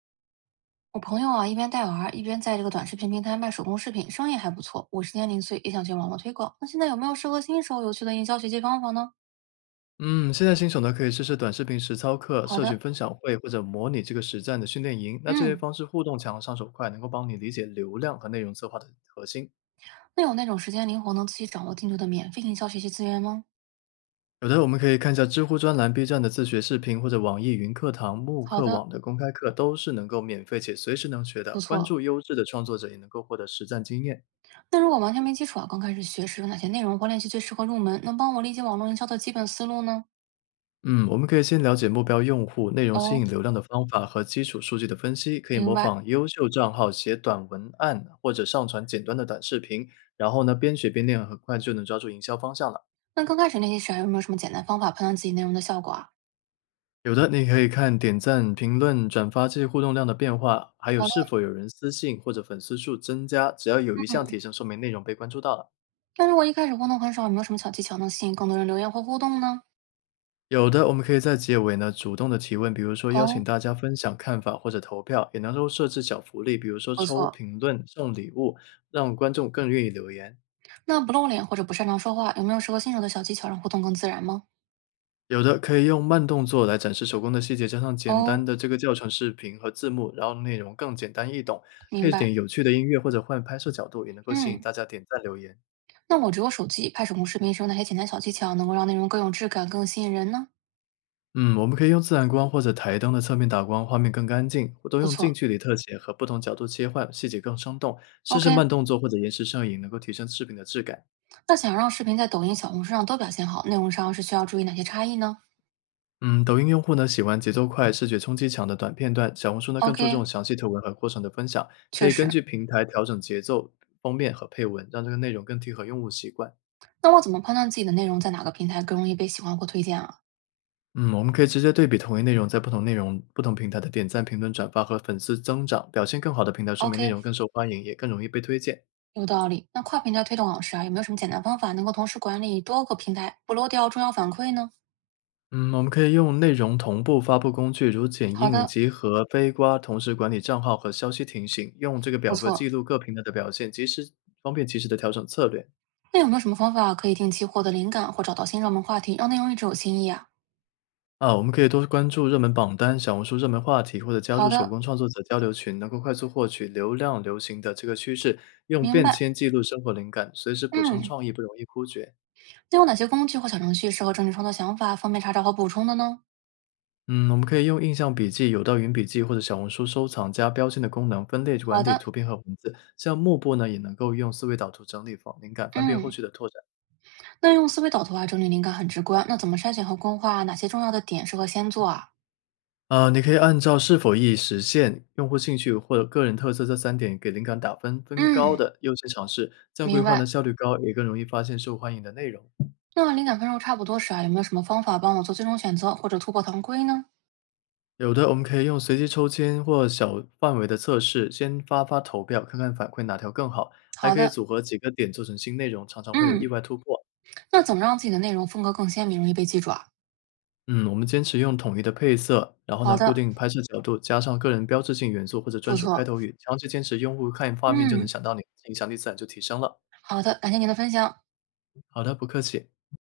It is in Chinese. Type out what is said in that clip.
我朋友啊，一边带娃儿一边在这个短视频平台卖手工饰品，生意还不错。我是年零碎，也想去网络推广。那现在有没有适合新手有趣的营销学习方法呢？嗯，现在新手呢可以试试短视频实操课、好社群的，分享会或者模拟这个实战的训练营。那这些嗯，方式互动强、上手快，能够帮你理解流量和内容策划的核心。那有那种时间灵活、能自己掌握进度的免费营销学习资源吗？有的我们可以看一下知乎专栏、B 站的自学视频，或者网易云课堂、慕好课的，网的公开课，都是能够免费且随时能学的。不关错。注优质的创作者，也能够获得实战经验。那如果完全没基础啊，刚开始学时，有哪些内容或练习最适合入门，能帮我理解网络营销的基本思路呢？嗯，我们可以先了解目标用户、内容吸引哦，流量的方法和基础数据的分析，可以明模白。仿优秀账号写短文案或者上传简单的短视频，然后呢边学边练，很快就能抓住营销方向了。那刚开始练习时啊，有没有什么简单方法判断自己内容的效果啊？有的你可以看点赞、评论、转发这些互动量的变化，还有好的，是否有人私信或者粉丝数增加，只要有一项嗯。提升，说明内容被关注到了。那如果一开始互动很少，有没有什么小技巧能吸引更多人留言或互动呢？有的，我们可以在结尾呢主动的提问，比如说邀请哦，大家分享看法或者投票，也能够设置小福利，比如说不抽错，评论、送礼物，让观众更愿意留言。那不露脸或者不擅长说话，有没有适合新手的小技巧让互动更自然吗？有的可以用慢动作来展示手工的细节，加上简单哦，的这个教程视频和字幕，然后内容更简单易懂，明配白。点有趣的音乐或者换拍摄角度，也能够吸引嗯，大家点赞留言。那我只有手机拍手工视频，是用哪些简单小技巧能够让内容更有质感、更吸引人呢？嗯，我们可以用自然光或者台灯的侧面打光，画面更干净；或多不用近错。距离特写和不同角度切换，细节更生动。试 OK，试慢动作或者延时摄影，能够提升视频的质感。那想让视频在抖音、小红书上都表现好，内容上是需要注意哪些差异呢嗯，抖音用户呢喜欢节奏快、视觉冲击强的短片段，小红书呢更注重？OK，详细图文和过程的分享，可确以根实。据平台调整节奏、封面和配文，让这个内容更贴合用户习惯。那我怎么判断自己的内容在哪个平台更容易被喜欢或推荐啊嗯，我们可以直接对比同一内容在不同内容、不同平台的点赞、评论、转发和粉丝增长，表现更好的平台说明内？OK，容更受欢迎，也更容易被推荐。有道理。那跨平台推动老师啊，有没有什么简单方法能够同时管理多个平台，不漏掉重要反馈呢？嗯，我们可以用内容同步发布工具，如剪好映、的，集合、飞瓜，同时管理账号和消息提醒，用这个不表格错。记录各平台的表现，方便及时的调整策略。那有没有什么方法可以定期获得灵感或找到新热门话题，让内容一直有新意啊？啊，我们可以多关注热门榜单、小红书热门话题，或者加入好手的，工创作者交流群，能够快速获取流量流行的这个趋势，用明便白。签记录生活灵感，随时补充嗯，创意，不容易枯竭。那有哪些工具或小程序适合整理创作想法，方便查找和补充的呢？嗯，我们可以用印象笔记、有道云笔记或者小红书收藏加标签的功能，分类好管理的，图片和文字。像幕布呢，也能够用思维导图整理方灵感，方便后嗯，续的拓展。那用思维导图啊整理灵感很直观，那怎么筛选和规划哪些重要的点适合先做啊？啊、你可以按照是否易实现、用户兴趣或者个人特色这三点给灵感打分，分高嗯，的优先尝试，这样规明划呢白。效率高，也更容易发现受欢迎的内容。那灵感分数差不多时啊，有没有什么方法帮我做最终选择或者突破常规呢？有的我们可以用随机抽签或小范围的测试，先发发投票，看看反馈哪条更好，还好可以的，组合几个点做成新内容，常常会有意嗯，外突破。那怎么让自己的内容风格更鲜明，容易被记住啊？嗯，我们坚持用统一的配色，然后好呢，固的，定拍摄角度，加上个人标志性元素或者专不属开错，头语，长期坚持，用户看画面就能嗯，想到你，影响力自然就提升了。好的，感谢您的分享。好的，不客气。